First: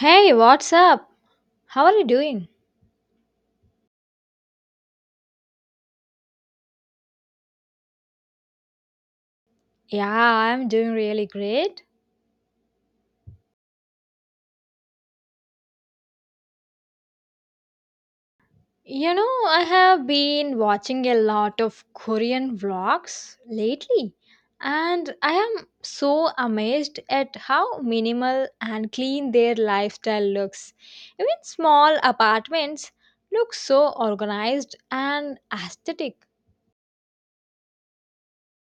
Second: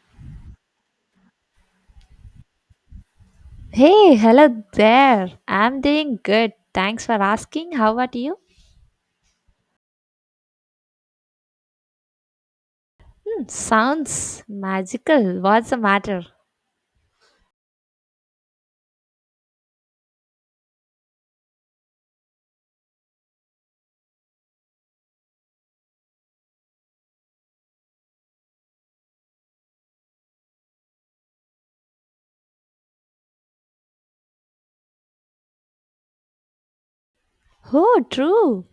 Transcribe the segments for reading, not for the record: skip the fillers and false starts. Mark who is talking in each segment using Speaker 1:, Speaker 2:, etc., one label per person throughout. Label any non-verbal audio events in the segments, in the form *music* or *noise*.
Speaker 1: Hey, what's up? How are you doing?
Speaker 2: Hey, hello there. I'm doing good. Thanks for asking. How about you?
Speaker 1: Yeah, I'm doing really great.
Speaker 2: Hmm, sounds magical. What's the matter?
Speaker 1: You know, I have been watching a lot of Korean vlogs lately, and I am so amazed at how minimal and clean their lifestyle looks. Even small apartments look so organized and aesthetic.
Speaker 2: Oh, true.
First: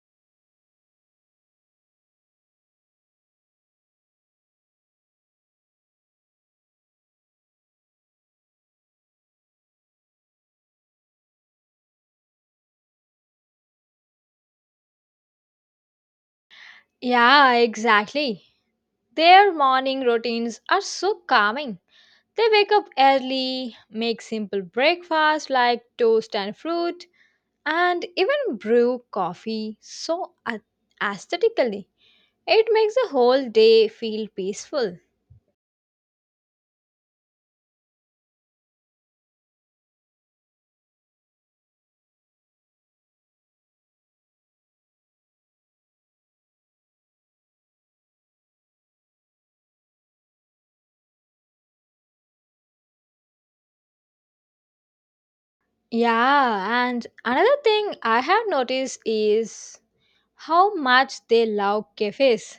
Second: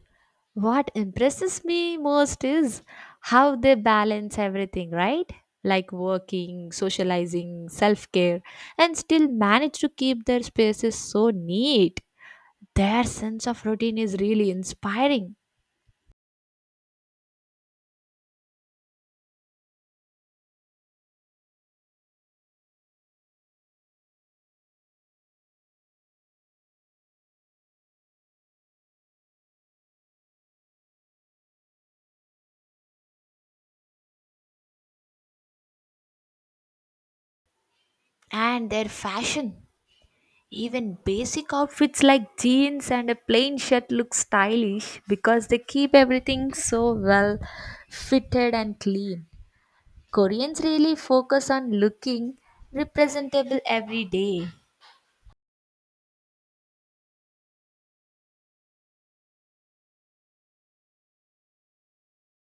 Speaker 2: What impresses me most is how they balance everything, right? Like working, socializing, self care, and still manage to keep their spaces so neat. Their sense of routine is really inspiring,
Speaker 1: Yeah, exactly. Their morning routines are so calming. They wake up early, make simple breakfast like toast and fruit, and even brew aesthetically. It makes the whole day feel peaceful.
Speaker 2: and their fashion. Even basic outfits like jeans and a plain shirt look stylish because they keep everything so well fitted and clean. Koreans really focus on looking representable every day.
Speaker 1: Yeah, and another thing I have noticed is how much they love cafes.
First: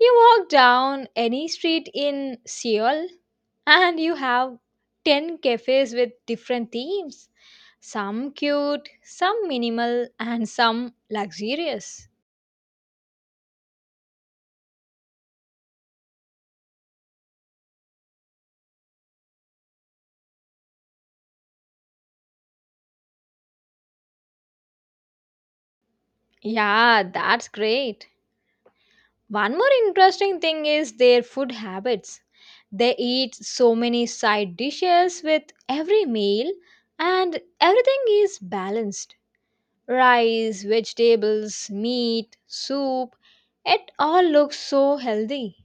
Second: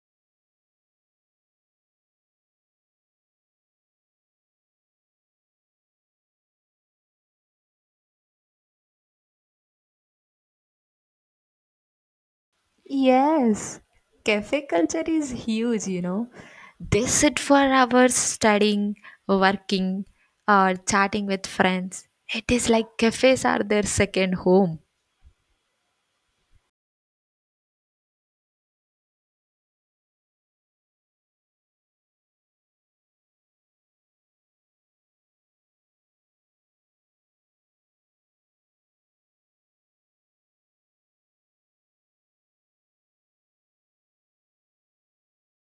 Speaker 1: You walk down any street in Seoul and you have 10 cafes with different themes. Some cute, some minimal, and some luxurious.
Speaker 2: Yes, cafe culture is huge, you know. They sit for hours studying, working, or chatting with friends. It is like cafes are their second home.
Speaker 1: Yeah, that's great. One more interesting thing is their food habits. They eat so many side dishes with every meal, and everything is balanced. Rice, vegetables, meat, soup, it all looks so healthy.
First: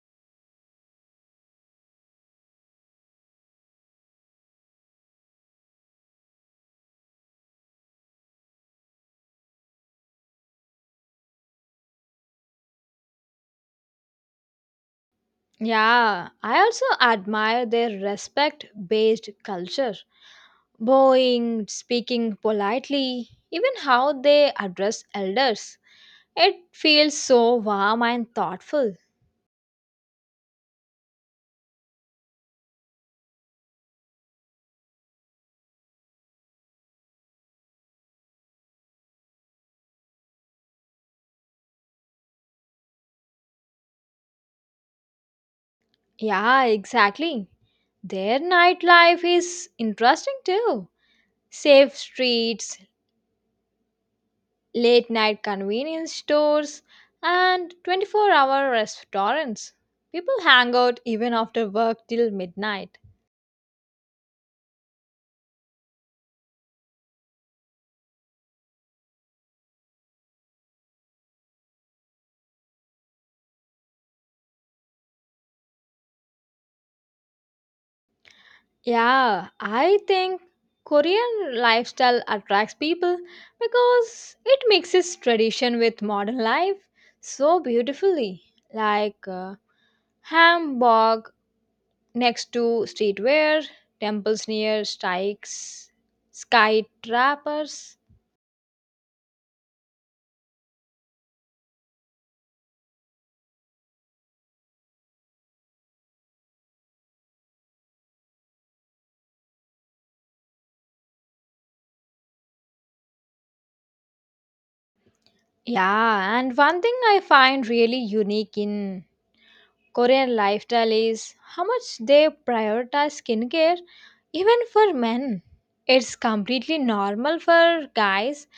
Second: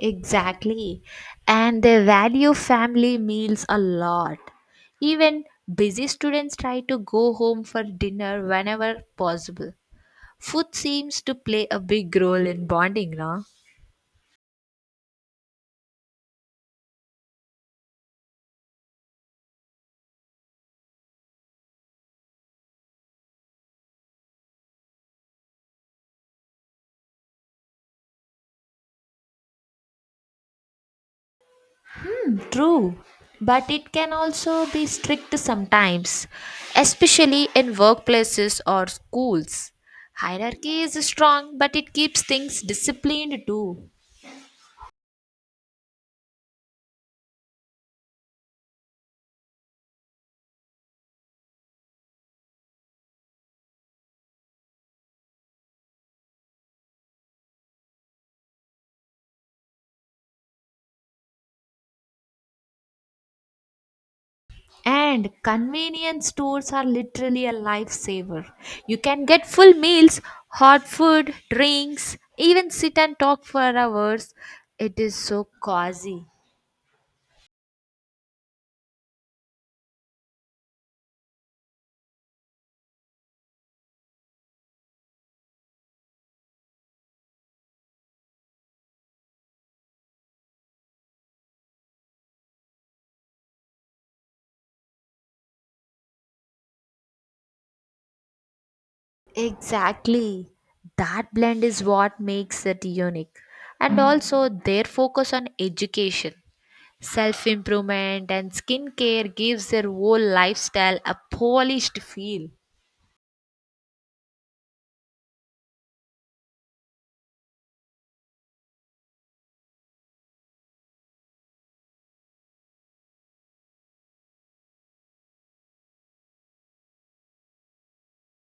Speaker 2: Exactly. And they value family meals a lot. Even busy students try to go home for dinner whenever possible. Food seems to play a big role in bonding, no?
Speaker 1: Yeah, I also admire their respect based culture. Bowing, speaking politely, even how they address elders. It feels so warm and thoughtful.
Speaker 2: True. But it can also be strict sometimes, especially in workplaces or schools. Hierarchy is strong, but it keeps things disciplined too.
Speaker 1: Yeah, exactly. Their nightlife is interesting too. Safe streets, late night convenience stores, and 24-hour restaurants. People hang out even after work till midnight.
Speaker 2: And convenience stores are literally a lifesaver. You can get full meals, hot food, drinks, even sit and talk for hours. It is so cozy.
Speaker 1: Yeah, I think Korean lifestyle attracts people because it mixes tradition with modern life so beautifully. Like Hamburg next to streetwear, temples near strikes, sky trappers.
Speaker 2: Exactly. That blend is what makes it unique. And also, their focus on education, self improvement, and skincare gives their whole lifestyle a polished feel.
Speaker 1: Yeah, and one thing I find really unique in Korean lifestyle is how much they prioritize skincare even for men. It's completely normal for guys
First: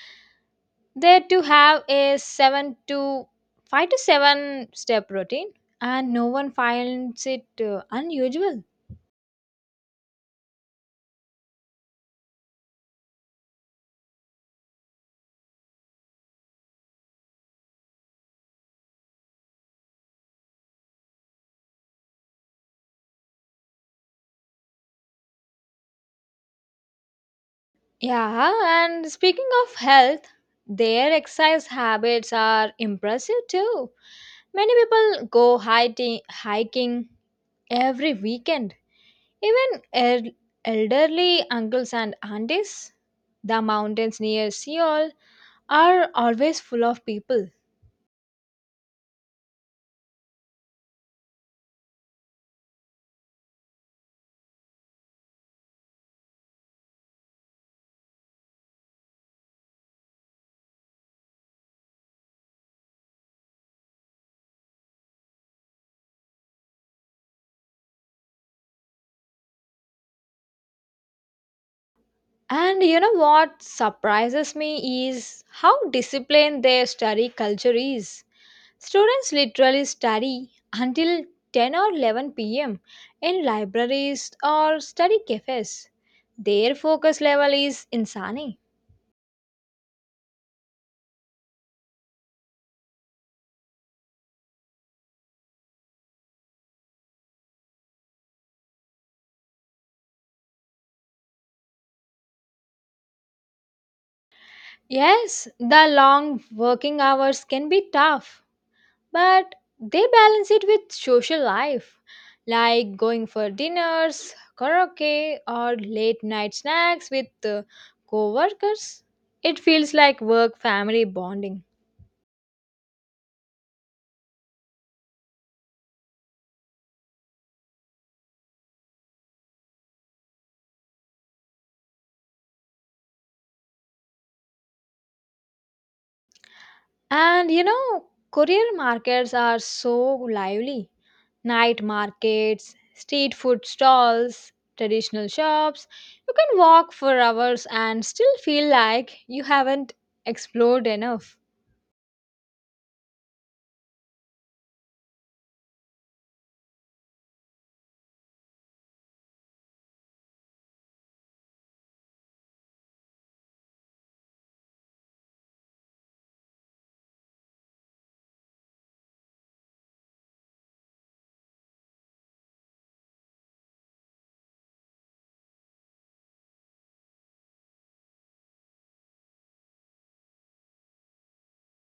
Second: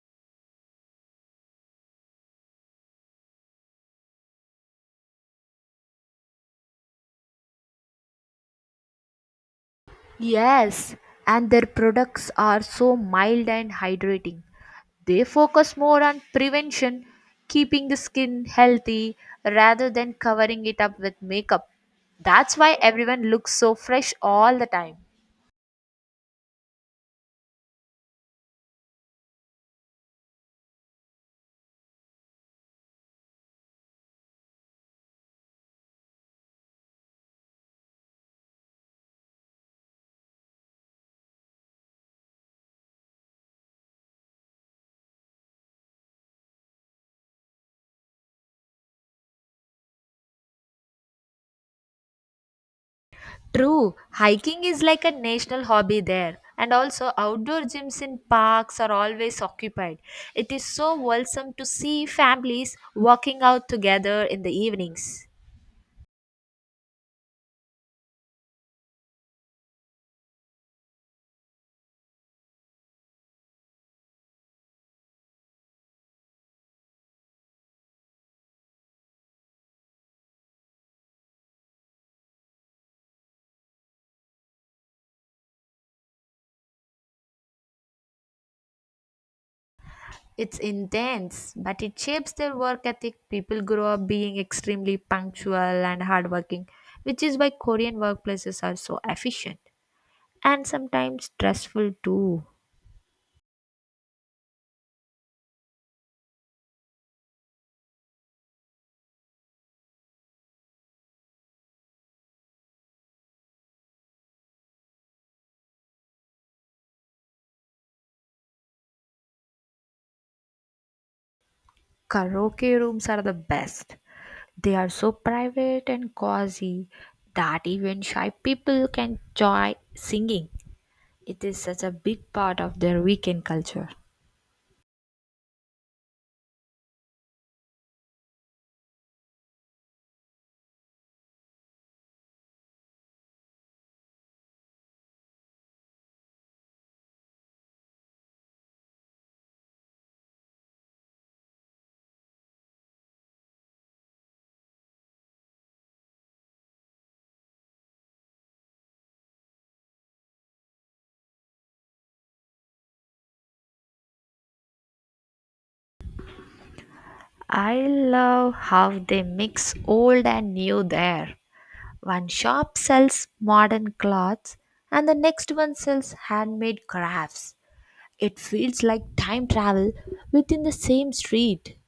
Speaker 1: there to have a 7 to 5 to 7 step routine and no one finds it unusual.
Speaker 2: Yes, and their products are so mild and hydrating. They focus more on prevention, keeping the skin healthy rather than covering it up with makeup. That's why everyone looks so fresh all the time.
Speaker 1: Yeah, and speaking of health, their exercise habits are impressive too. Many people go hiking every weekend, even elderly uncles and aunties. The mountains near Seoul are always full of people.
Speaker 2: True, hiking is like a national hobby there. And also, outdoor gyms in parks are always occupied. It is so wholesome to see families walking out together in the evenings.
Speaker 1: And you know what surprises me is how disciplined their study culture is. Students literally study until 10 or 11 p.m. in libraries or study cafes. Their focus level is insane.
Speaker 2: It's intense, but it shapes their work ethic. People grow up being extremely punctual and hardworking, which is why Korean workplaces are so efficient and sometimes stressful too.
Speaker 1: Yes, the long working hours can be tough, but they balance it with social life, like going for dinners, karaoke, or late night snacks with co-workers. It feels like work family bonding.
Speaker 2: Karaoke rooms are the best. They are so private and cozy that even shy people can enjoy singing. It is such a big part of their weekend culture.
Speaker 1: And you know, career markets are so lively. Night markets, street food stalls, traditional shops. You can walk for hours and still feel like you haven't explored enough.
Speaker 2: I love how they mix old and new there. One shop sells modern clothes and the next one sells handmade crafts. It feels like time travel within the same street.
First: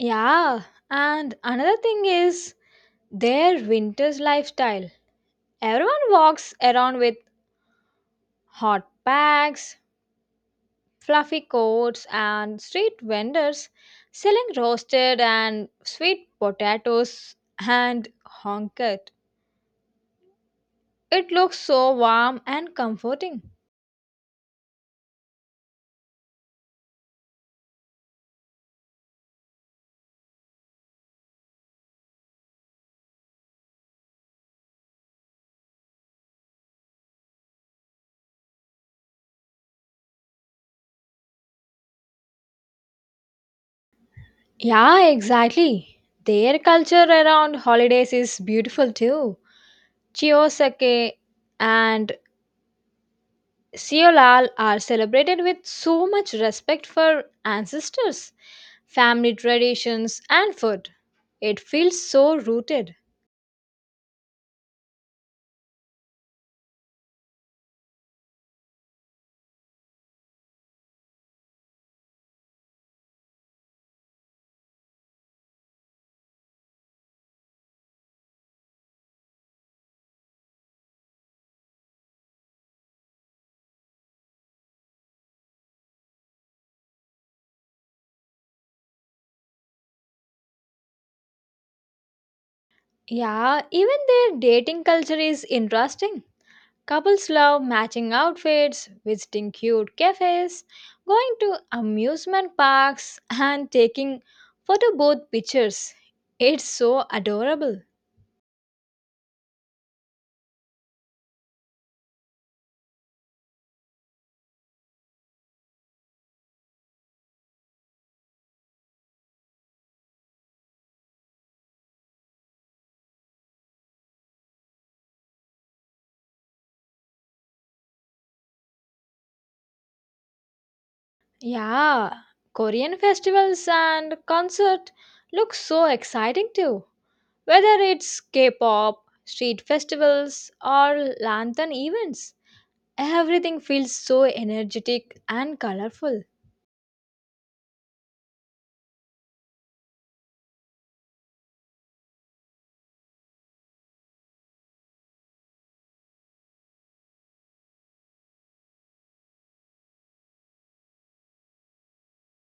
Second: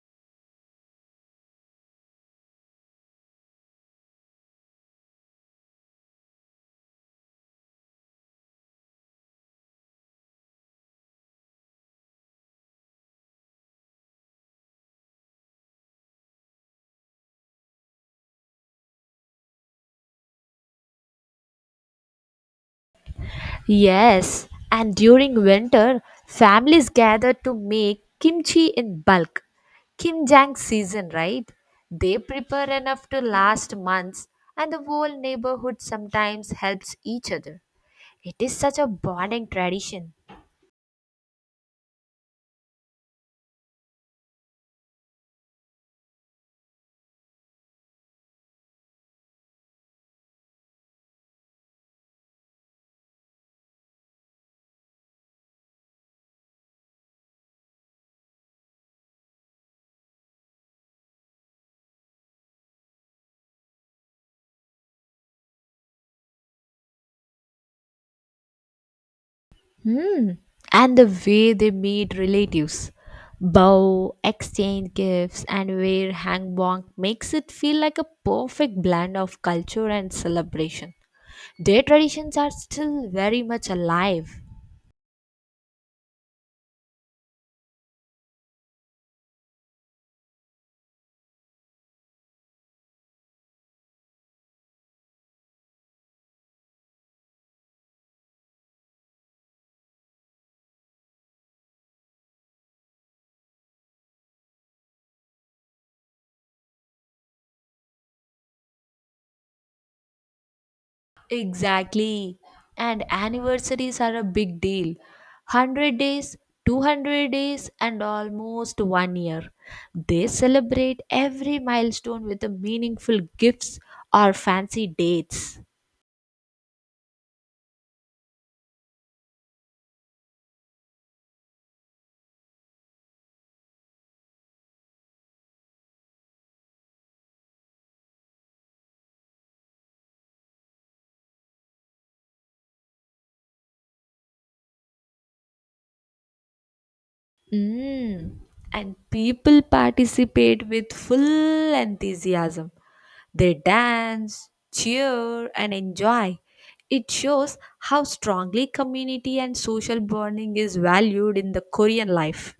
Speaker 1: Yeah, and another thing is their winter's lifestyle. Everyone walks around with hot packs, fluffy coats, and street vendors selling roasted and sweet potatoes and honkat. It looks so warm and comforting.
Speaker 2: Yes, and during winter, families gather to make kimchi in bulk. Kimjang season, right? They prepare enough to last months, and the whole neighborhood sometimes helps each other. It is such a bonding tradition.
Speaker 1: Yeah, exactly. Their culture around holidays is beautiful too. Chiyosake and Seolal are celebrated with so much respect for ancestors, family traditions, and food. It feels so rooted.
Speaker 2: Hmm. And the way they meet relatives, bow, exchange gifts, and wear hangbok makes it feel like a perfect blend of culture and celebration. Their traditions are still very much alive.
Speaker 1: Yeah, even their dating culture is interesting. Couples love matching outfits, visiting cute cafes, going to amusement parks, and taking photo booth pictures. It's so adorable.
Speaker 2: Exactly. And anniversaries are a big deal. 100 days, 200 days, and almost one year. They celebrate every milestone with a meaningful gifts or fancy dates.
Speaker 1: Yeah, Korean festivals and concert look so exciting too. Whether it's K-pop, street festivals, or lantern events, everything feels so energetic and colorful.
Speaker 2: Mm. And people participate with full enthusiasm. They dance, cheer, and enjoy. It shows how strongly community and social bonding is valued in the Korean life.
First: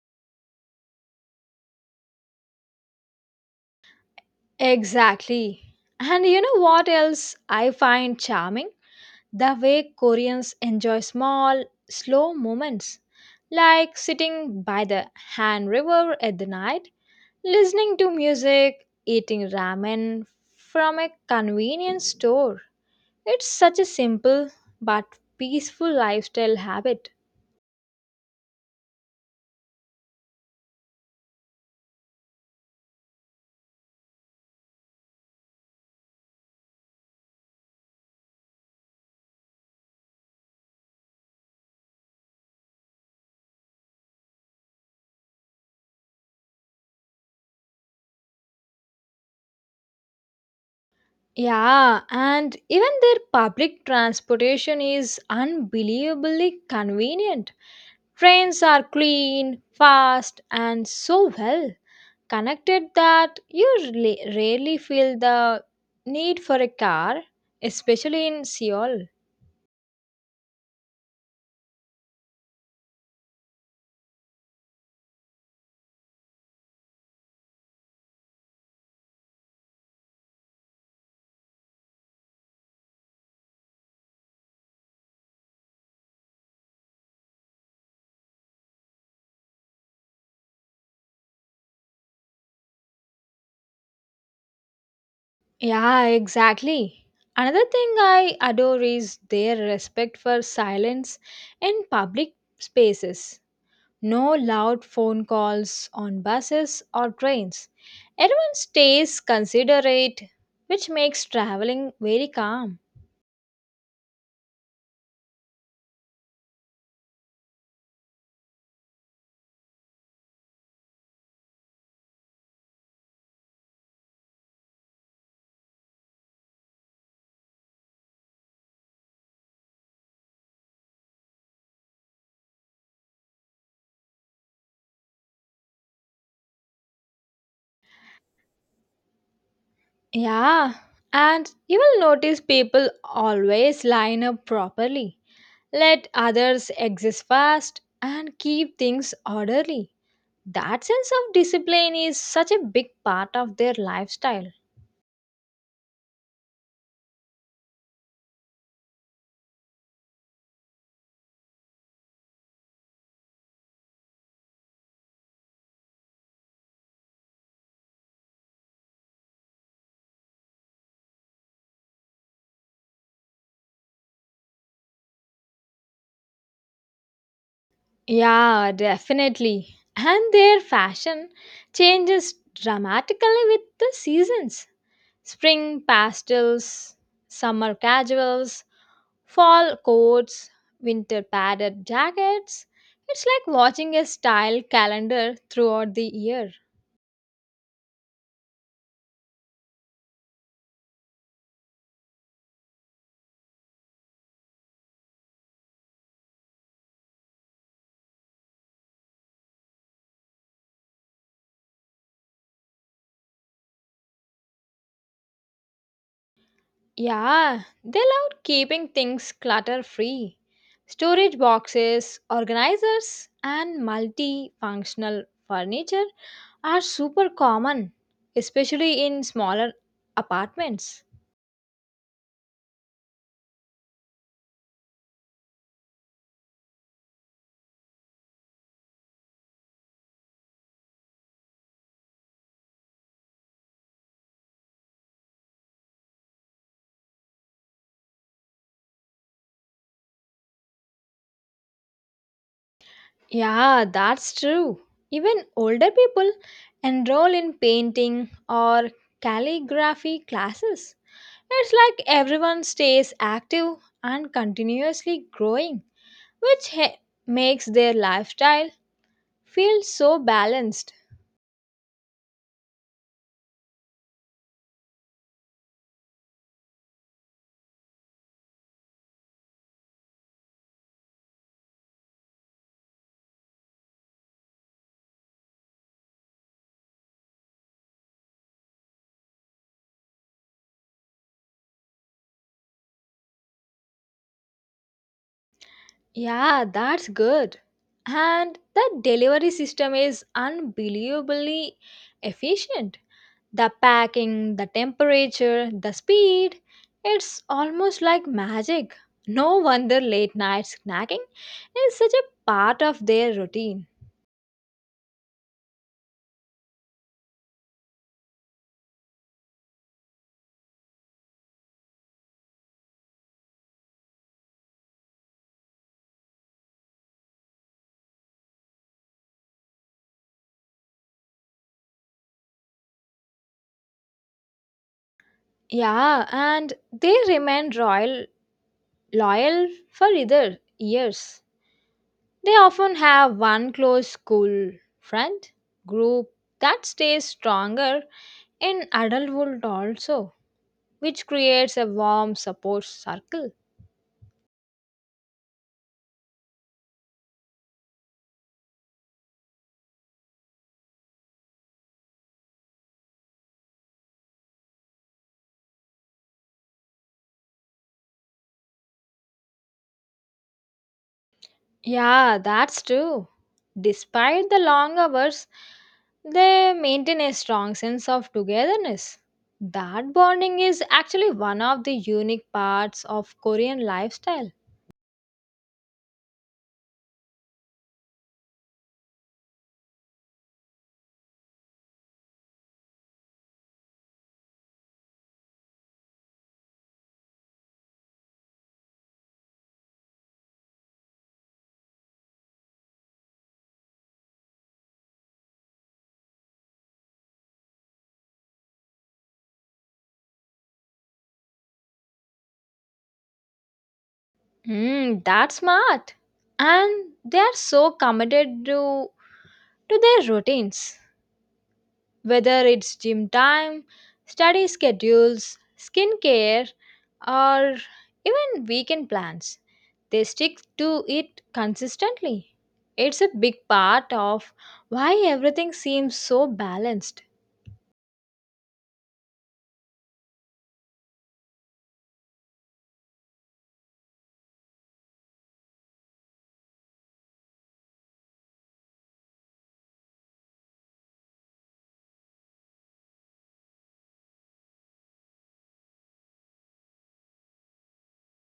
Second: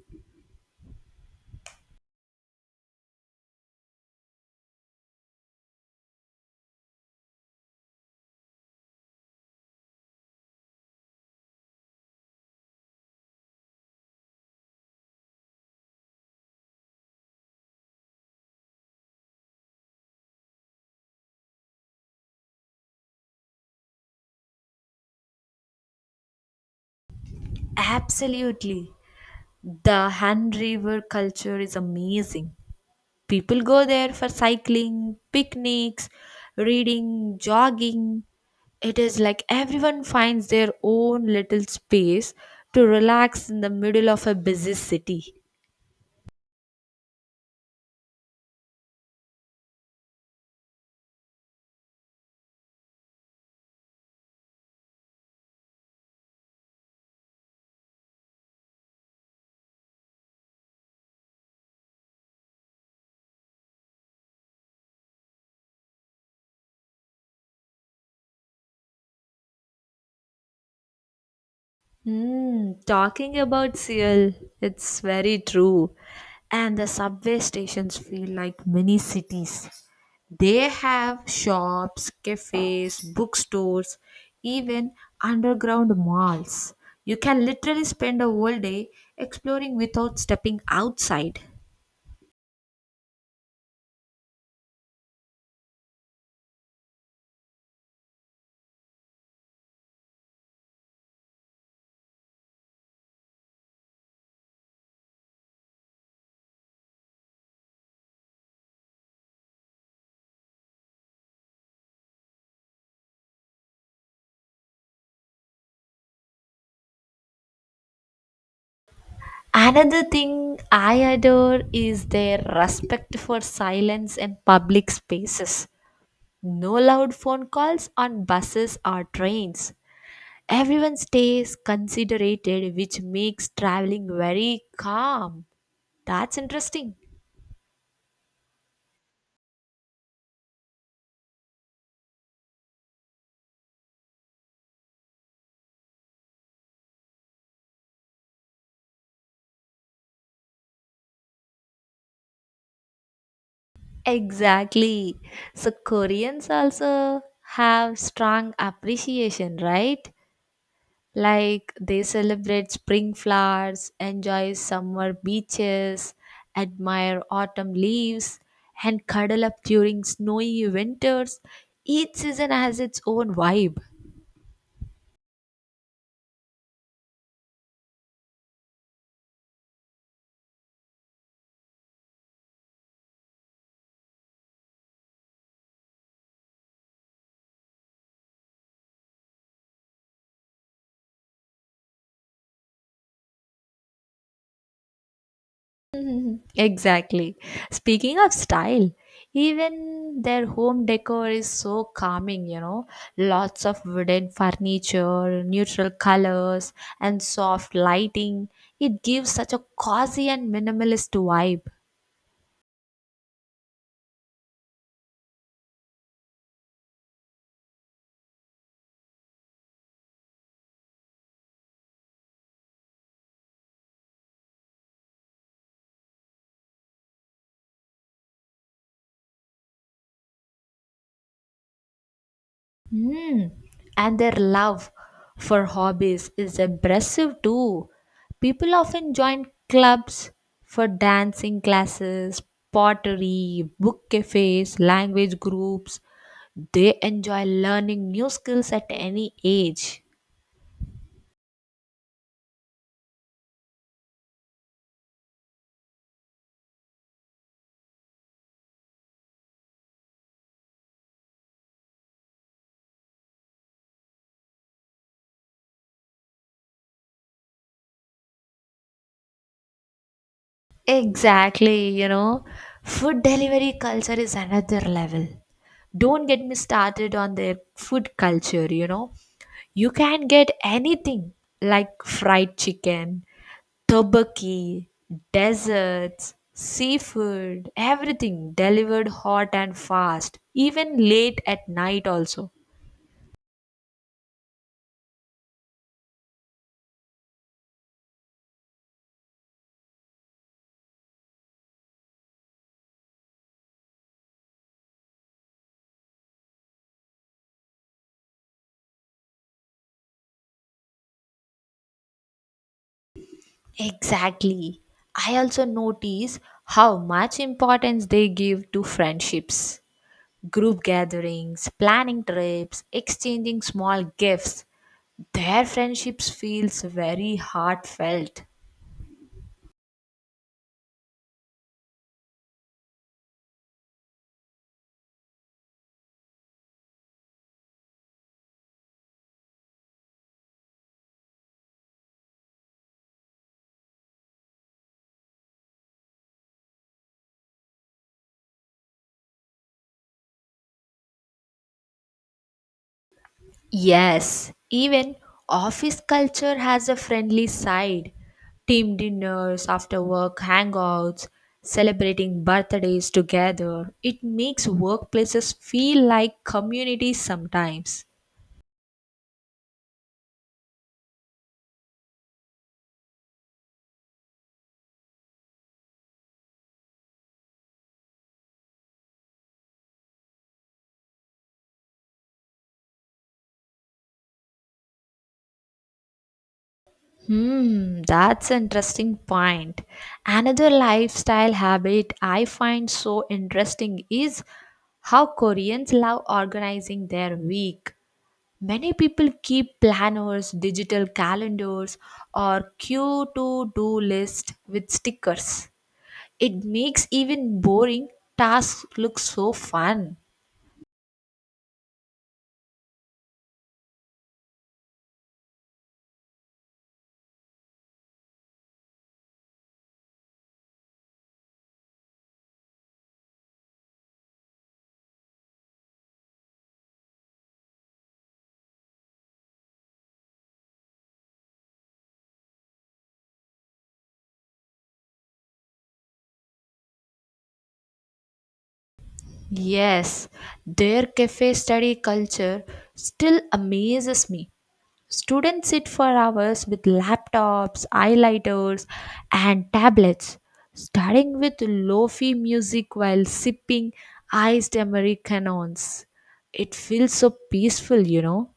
Speaker 1: Exactly. And you know what else I find charming? The way Koreans enjoy small, slow moments, like sitting by the Han River at the night, listening to music, eating ramen from a convenience store. It's such a simple but peaceful lifestyle habit.
Speaker 2: Absolutely. The Han River culture is amazing. People go there for cycling, picnics, reading, jogging. It is like everyone finds their own little space to relax in the middle of a busy city.
Speaker 1: Yeah, and even their public transportation is unbelievably convenient. Trains are clean, fast, and so well connected that you rarely feel the need for a car, especially in Seoul.
Speaker 2: Hmm, talking about Seoul, it's very true. And the subway stations feel like mini cities. They have shops, cafes, bookstores, even underground malls. You can literally spend a whole day exploring without stepping outside.
Speaker 1: Yeah, exactly. Another thing I adore is their respect for silence in public spaces. No loud phone calls on buses or trains. Everyone stays considerate, which makes traveling very calm.
Speaker 2: Another thing I adore is their respect for silence and public spaces. No loud phone calls on buses or trains. Everyone stays considerate, which makes traveling very calm. That's interesting.
Speaker 1: Yeah, and you will notice people always line up properly, let others exist first, and keep things orderly. That sense of discipline is such a big part of their lifestyle.
Speaker 2: Exactly. So Koreans also have strong appreciation, right? Like they celebrate spring flowers, enjoy summer beaches, admire autumn leaves, and cuddle up during snowy winters. Each season has its own vibe.
Speaker 1: Yeah, definitely. And their fashion changes dramatically with the seasons. Spring pastels, summer casuals, fall coats, winter padded jackets. It's like watching a style calendar throughout the
Speaker 2: *laughs*
Speaker 1: year.
Speaker 2: Exactly. Speaking of style, even their home decor is so calming, you know. Lots of wooden furniture, neutral colors, and soft lighting. It gives such a cozy and minimalist vibe.
Speaker 1: Yeah, they love keeping things clutter free. Storage boxes, organizers, and multifunctional furniture are super common, especially in smaller apartments.
Speaker 2: Hmm. And their love for hobbies is impressive too. People often join clubs for dancing classes, pottery, book cafes, language groups. They enjoy learning new skills at any age.
Speaker 1: Yeah, that's true. Even older people enroll in painting or calligraphy classes. It's like everyone stays active and continuously growing, which he- makes their lifestyle feels so balanced.
Speaker 2: Exactly, you know. Food delivery culture is another level. Don't get me started on their food culture, you know. You can get anything like fried chicken, Tobaki, deserts seafood, everything delivered hot and fast, even late at night also.
Speaker 1: Yeah, that's good. And the delivery system is unbelievably efficient. The packing, the temperature, the speed, it's almost like magic. No wonder late night snacking is such a part of their routine.
Speaker 2: Exactly. I also notice how much importance they give to friendships, group gatherings, planning trips, exchanging small gifts. Their friendships feels very heartfelt.
Speaker 1: Yeah, and they remain royal loyal for either years. They often have one close school friend group that stays stronger in adulthood also, which creates a warm support circle.
Speaker 2: Yes, even office culture has a friendly side. Team dinners, after work hangouts, celebrating birthdays together. It makes workplaces feel like communities sometimes.
Speaker 1: Yeah, that's true. Despite the long hours, they maintain a strong sense of togetherness. That bonding is actually one of the unique parts of Korean lifestyle.
Speaker 2: Hmm, that's an interesting point. Another lifestyle habit I find so interesting is how Koreans love organizing their week. Many people keep planners, digital calendars, or queue to do list with stickers. It makes even boring tasks look so fun.
Speaker 1: Mm, that's smart. And they are so committed to their routines. Whether it's gym time, study schedules, skincare, or even weekend plans, they stick to it consistently. It's a big part of why everything seems so balanced.
Speaker 2: Yes, their cafe study culture still amazes me. Students sit for hours with laptops, highlighters, and tablets, studying with lo-fi music while sipping iced Americanos. It feels so peaceful, you know.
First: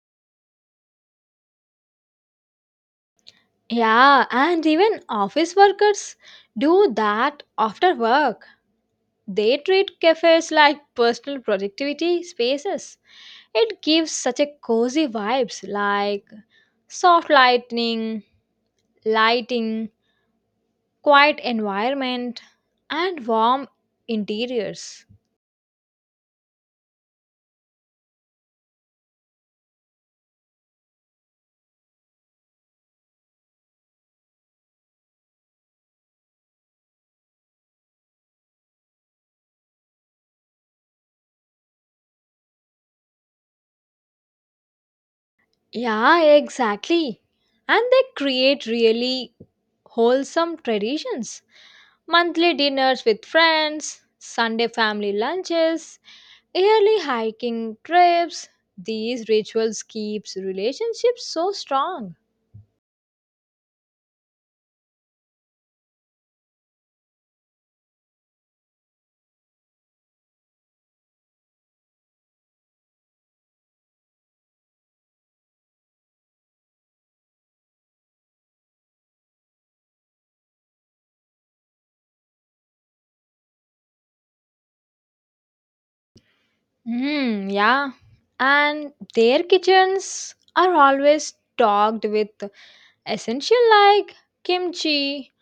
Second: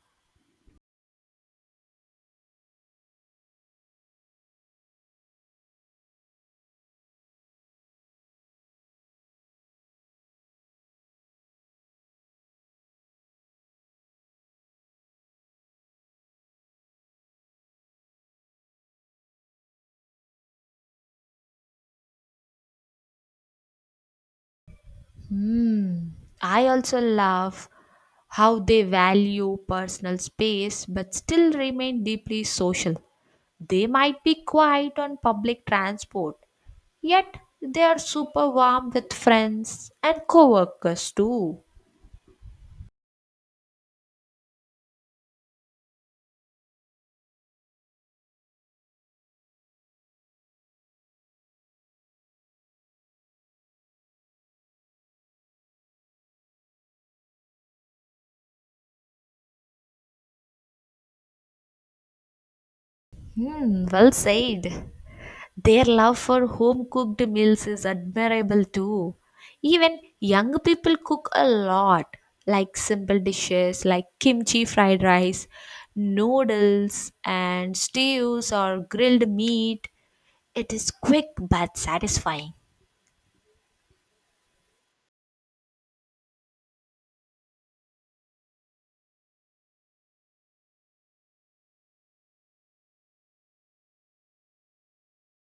Speaker 1: Yeah, and even office workers do that after work. They treat cafes like personal productivity spaces. It gives such a cozy vibes like soft lighting, quiet environment, and warm interiors.
Speaker 2: Hmm. I also love how they value personal space but still remain deeply social. They might be quiet on public transport, yet they are super warm with friends and coworkers too.
Speaker 1: Yeah, exactly. And they create really wholesome traditions. Monthly dinners with friends, Sunday family lunches, yearly hiking trips. These rituals keeps relationships so strong.
Speaker 2: Hmm, well said. Their love for home cooked meals is admirable too. Even young people cook a lot, like simple dishes like kimchi fried rice, noodles, and stews or grilled meat. It is quick but satisfying.
Speaker 1: Hmm, yeah. And their kitchens are always stocked with essential like kimchi,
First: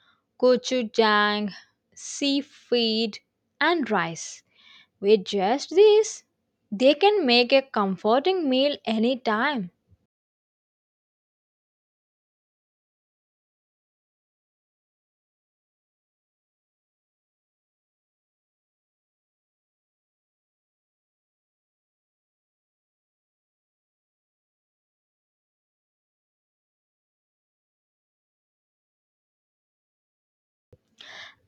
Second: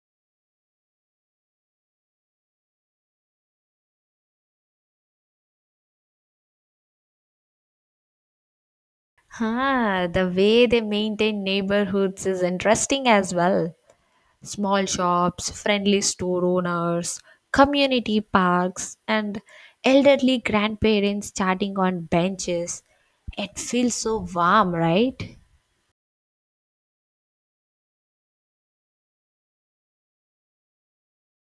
Speaker 1: gochujang, seafood, and rice. With just these, they can make a comforting meal anytime.
Speaker 2: Huh, the way they maintain neighborhoods is interesting as well. Small shops, friendly store owners, community parks, and elderly grandparents chatting on benches. It feels so warm, right?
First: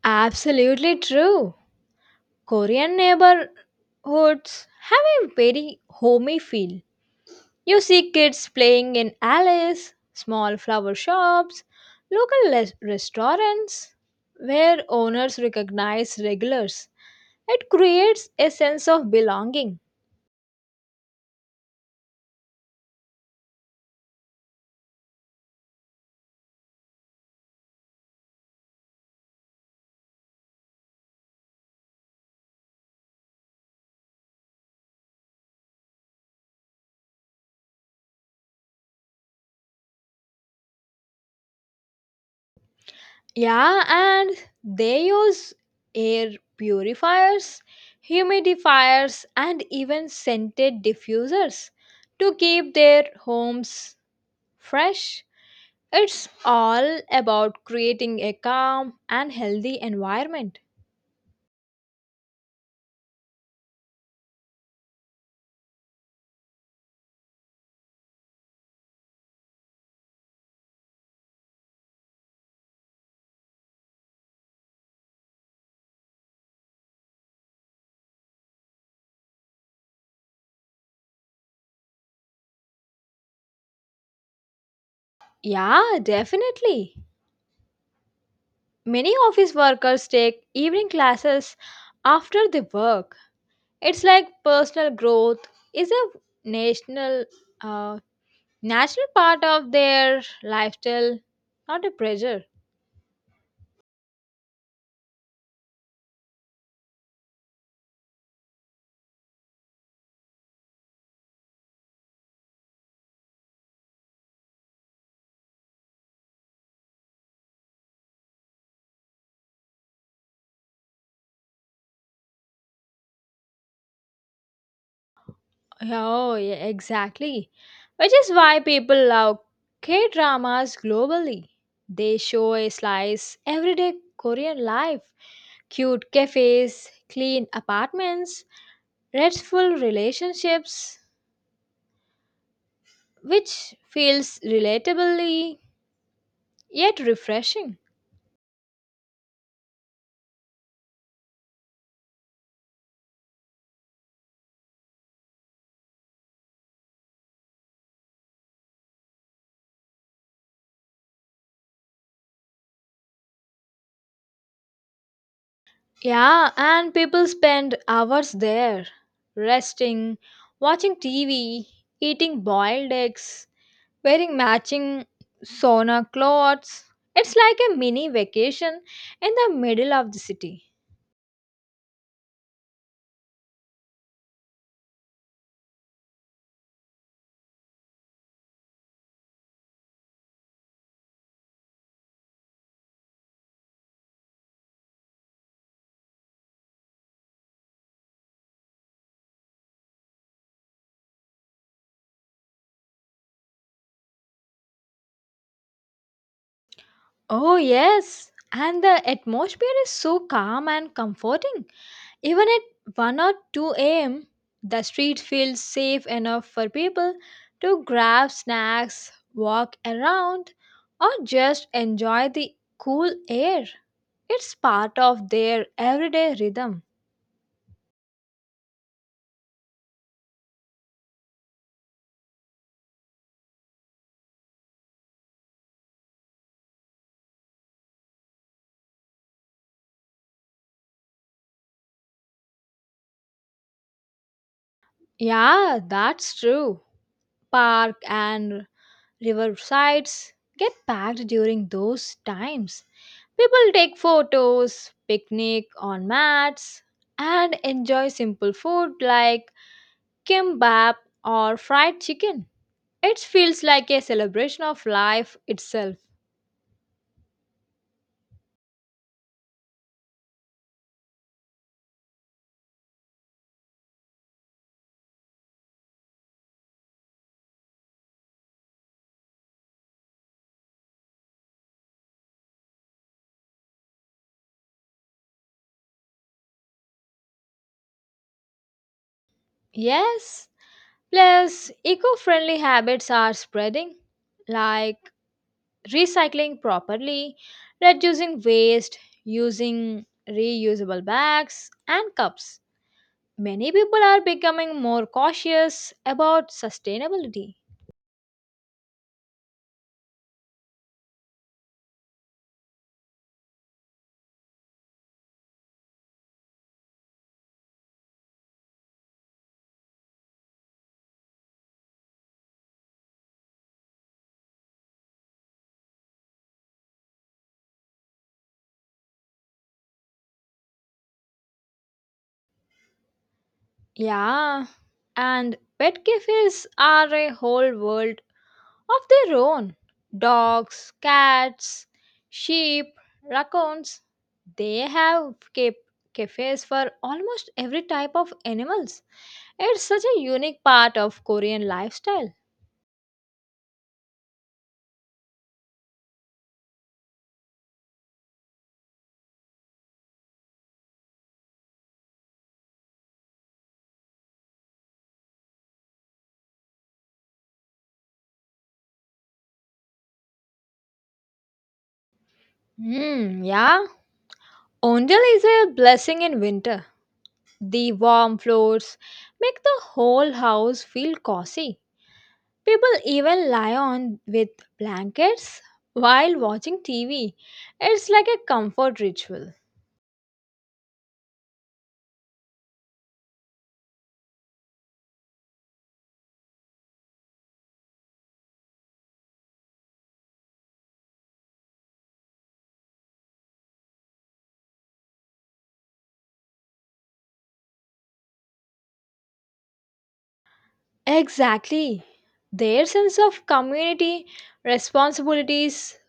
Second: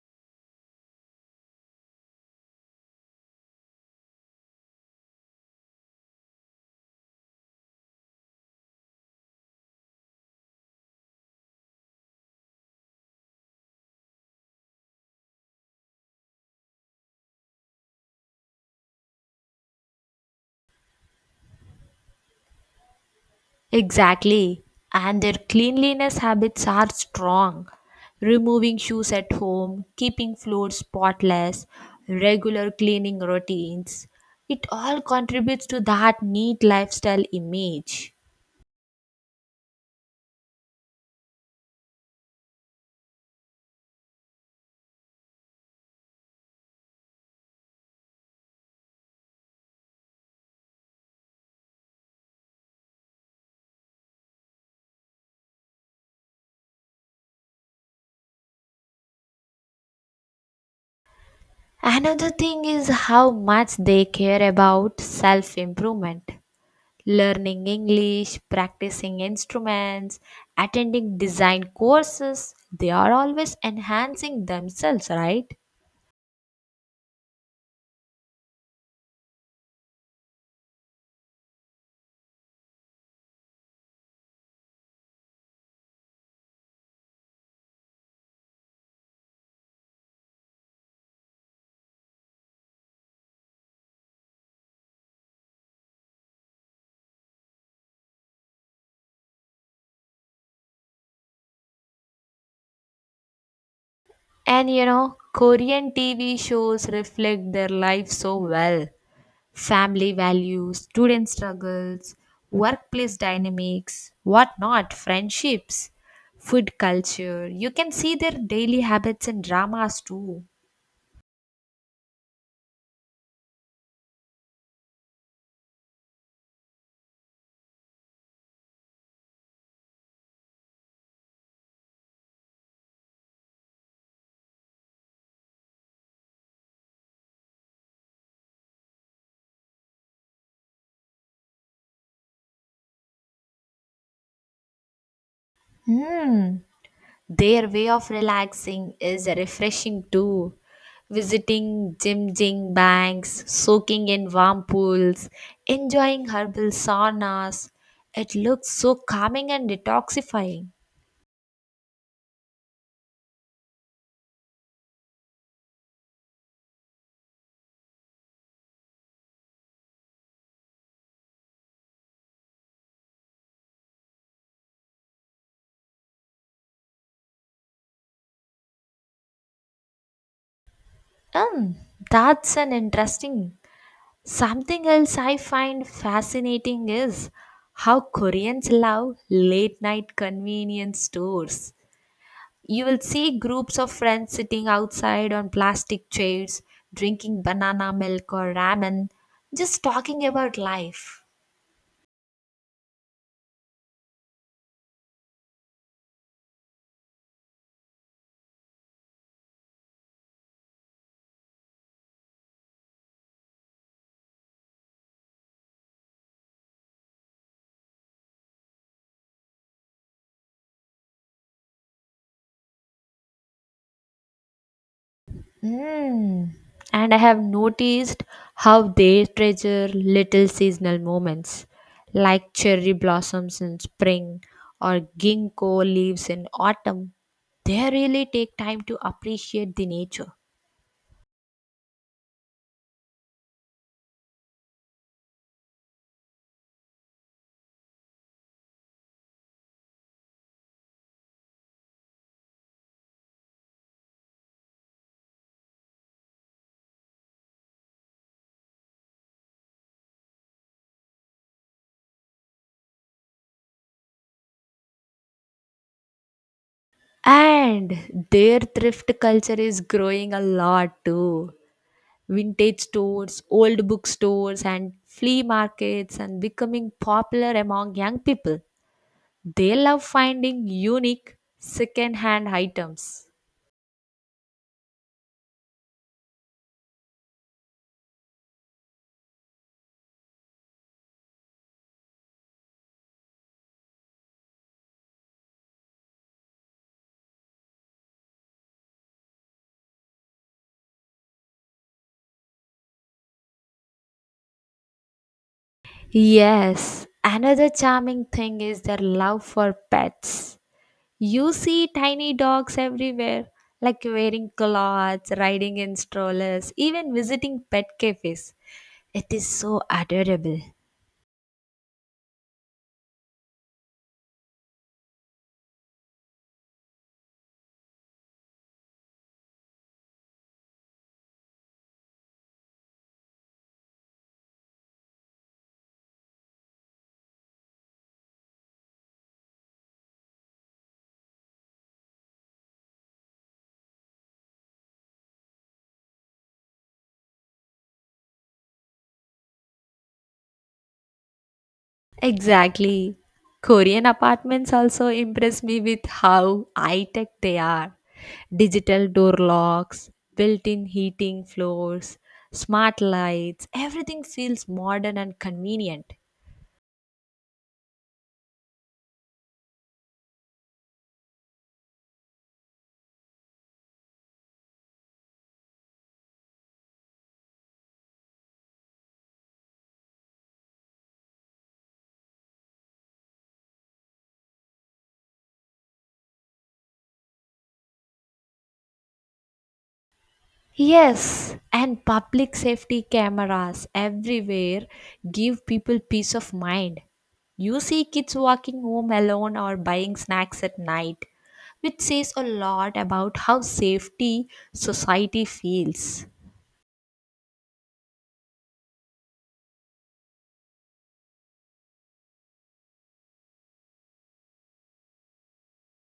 Speaker 1: Absolutely true. Korean neighborhoods have a very homey feel. You see kids playing in alleys, small flower shops, local restaurants where owners recognize regulars. It creates a sense of belonging.
Speaker 2: Exactly. And their cleanliness habits are strong. Removing shoes at home, keeping floors spotless, regular cleaning routines. It all contributes to that neat lifestyle image.
Speaker 1: Yeah, and they use air purifiers, humidifiers, and even scented diffusers to keep their homes fresh. It's all about creating a calm and healthy environment.
Speaker 2: Another thing is how much they care about self improvement. Learning English, practicing instruments, attending design courses, they are always enhancing themselves, right?
Speaker 1: Yeah, definitely. Many office workers take evening classes after they work. It's like personal growth is a national, uh, natural part of their lifestyle, not a pressure.
Speaker 2: And you know, Korean TV shows reflect their life so well family values, student struggles, workplace dynamics, whatnot, friendships, food culture. You can see their daily habits in dramas too.
Speaker 1: Oh, yeah, exactly. Which is why people love K dramas globally. They show a slice everyday Korean life, cute cafes, clean apartments, restful relationships, which feels relatably
Speaker 2: Hmm.
Speaker 1: yet
Speaker 2: Their
Speaker 1: refreshing.
Speaker 2: way of relaxing is refreshing too. Visiting Jim Jing banks, soaking in warm pools, enjoying herbal saunas. It looks so calming and detoxifying.
Speaker 1: Yeah, and people spend hours there, resting, watching TV, eating boiled eggs, wearing matching sauna clothes. It's like a mini vacation in the middle of the city.
Speaker 2: Hmm, that's an interesting. Something else I find fascinating is how Koreans love late night convenience stores. You will see groups of friends sitting outside on plastic chairs, drinking banana milk or ramen, just talking about life.
Speaker 1: Oh, yes. And the atmosphere is so calm and comforting. Even at 1 or 2 a.m., the street feels safe enough for people to grab snacks, walk around, or just enjoy the cool air. It's part of their everyday
Speaker 2: Mm.
Speaker 1: rhythm.
Speaker 2: And I have noticed how they treasure little seasonal moments like cherry blossoms in spring or ginkgo leaves in autumn. They really take time to appreciate the nature.
Speaker 1: Yeah, that's true. Park and Riversides get packed during those times. People take photos, picnic on mats, and enjoy simple food like kimbap or fried chicken. It feels like a celebration of life itself.
Speaker 2: And their thrift culture is growing a lot too. Vintage stores, old bookstores, and flea markets and becoming popular among young people. They love finding unique second-hand items.
Speaker 1: Yes, plus eco friendly habits are spreading, like recycling properly, reducing waste, using reusable bags and cups. Many people are becoming more cautious about
Speaker 2: Yes,
Speaker 1: sustainability.
Speaker 2: another charming thing is their love for pets. You see tiny dogs everywhere, like wearing clothes, riding in strollers, even visiting pet cafes. It is so adorable.
Speaker 1: Yeah, and pet cafes are a whole world of their own. Dogs, cats, sheep, raccoons. They have kept cafes for almost every type of animals. It's such a unique part of Korean lifestyle.
Speaker 2: Exactly. Korean apartments also impress me with how high tech they are. Digital door locks, built in heating floors, smart lights, everything feels modern and convenient.
Speaker 1: Hmm, yeah. Onjal is a blessing in winter. The warm floors make the whole house feel cozy. People even lie on with blankets while watching TV. It's like a comfort ritual.
Speaker 2: Yes, and public safety cameras everywhere give people peace of mind. You see kids walking home alone or buying snacks at night, which says a lot about how safety society feels.
Speaker 1: Exactly. Their sense of community responsibilities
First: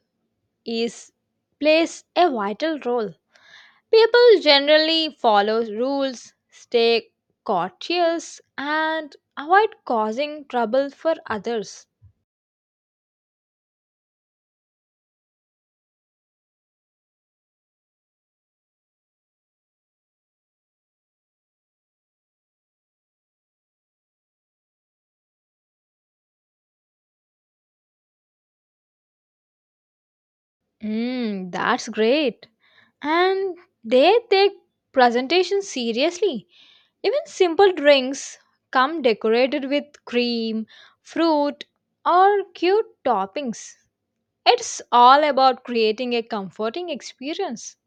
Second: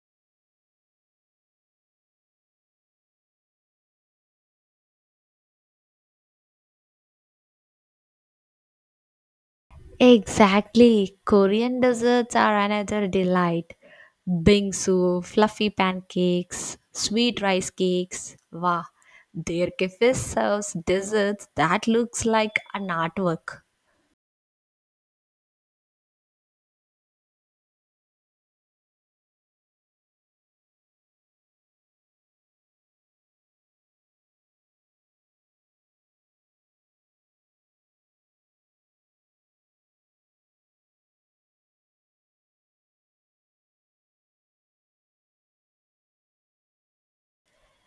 Speaker 1: is plays a vital role. People generally follow rules, stay courteous, and avoid causing trouble for
Speaker 2: Exactly. Korean
Speaker 1: others.
Speaker 2: desserts are another delight. Bingsu, fluffy pancakes, sweet rice cakes. Wow. Their cafe serves desserts that looks like an artwork.
Speaker 1: Mm, that's great. And they take presentation seriously. Even simple drinks come decorated with cream, fruit, or cute toppings. It's all about creating a comforting experience.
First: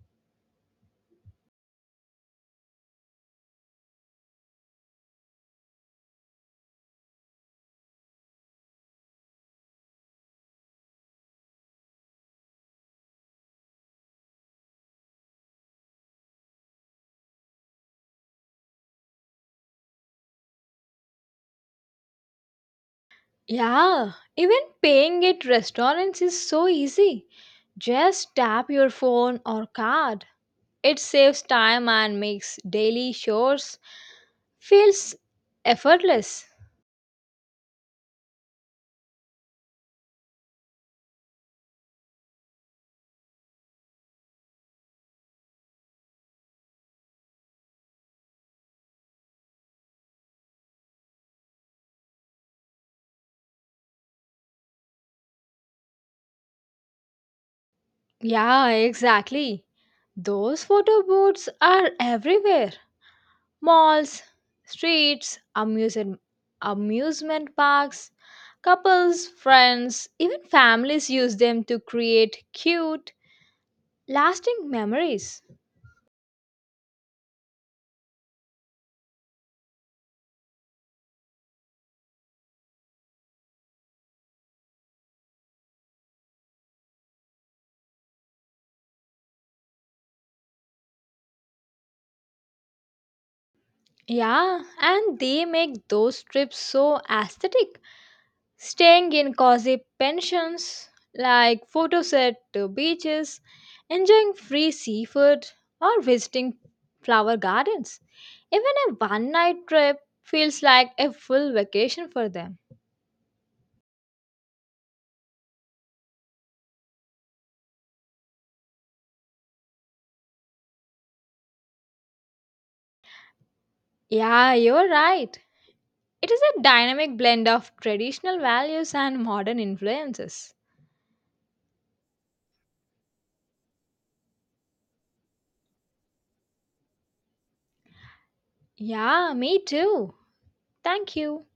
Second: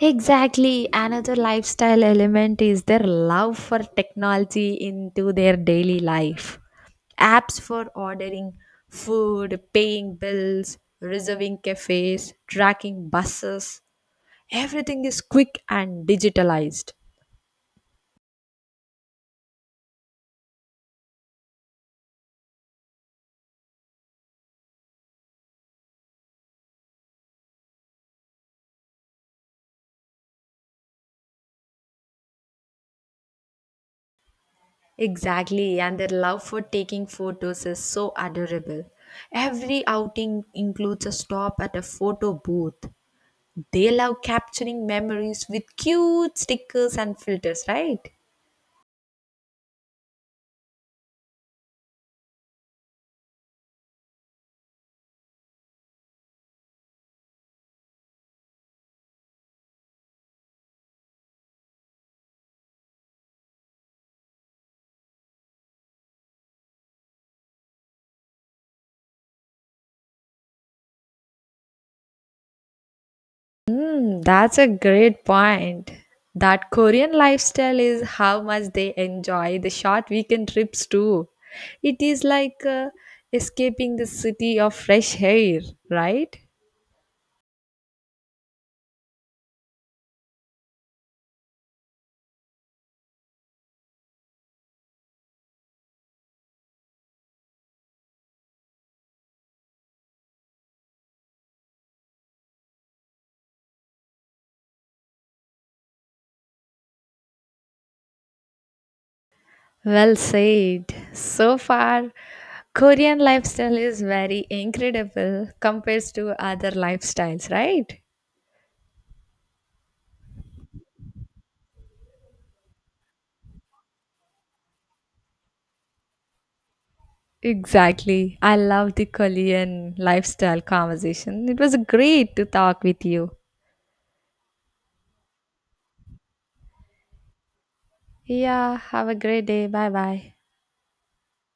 Speaker 2: Exactly. Another lifestyle element is their love for technology into their daily life. Apps for ordering food, paying bills, reserving cafes, tracking buses. Everything is quick and digitalized.
Speaker 1: Yeah, even paying at restaurants is so easy. Just tap your phone or card. It saves time and makes daily chores feels
Speaker 2: Exactly, and their love
Speaker 1: effortless.
Speaker 2: for taking photos is so adorable. Every outing includes a stop at a photo booth. They love capturing memories with cute stickers and filters, right?
Speaker 1: Yeah, exactly. Those photo booths are everywhere. Malls, streets, amusement parks. Couples, friends, even families use them to create cute,
Speaker 2: Hmm, that's a
Speaker 1: lasting
Speaker 2: great
Speaker 1: memories.
Speaker 2: point. That Korean lifestyle is how much they enjoy the short weekend trips too. It is like escaping the city of fresh air, right?
Speaker 1: Yeah, and they make those trips so aesthetic. Staying in cozy pensions like photoset to beaches, enjoying free seafood, or visiting flower gardens. Even a one night trip
Speaker 2: Well
Speaker 1: feels like
Speaker 2: said.
Speaker 1: a full
Speaker 2: So
Speaker 1: vacation
Speaker 2: far,
Speaker 1: for them.
Speaker 2: Korean lifestyle is very incredible compared to other lifestyles, right?
Speaker 1: Yeah, you're right. It is a dynamic blend of
Speaker 2: Exactly.
Speaker 1: traditional
Speaker 2: I love
Speaker 1: values
Speaker 2: the
Speaker 1: and modern
Speaker 2: Korean
Speaker 1: influences.
Speaker 2: lifestyle conversation. It was great to talk with you. Yeah, have a
Speaker 1: Yeah,
Speaker 2: great
Speaker 1: me
Speaker 2: day. Bye
Speaker 1: too.
Speaker 2: bye.
Speaker 1: Thank you.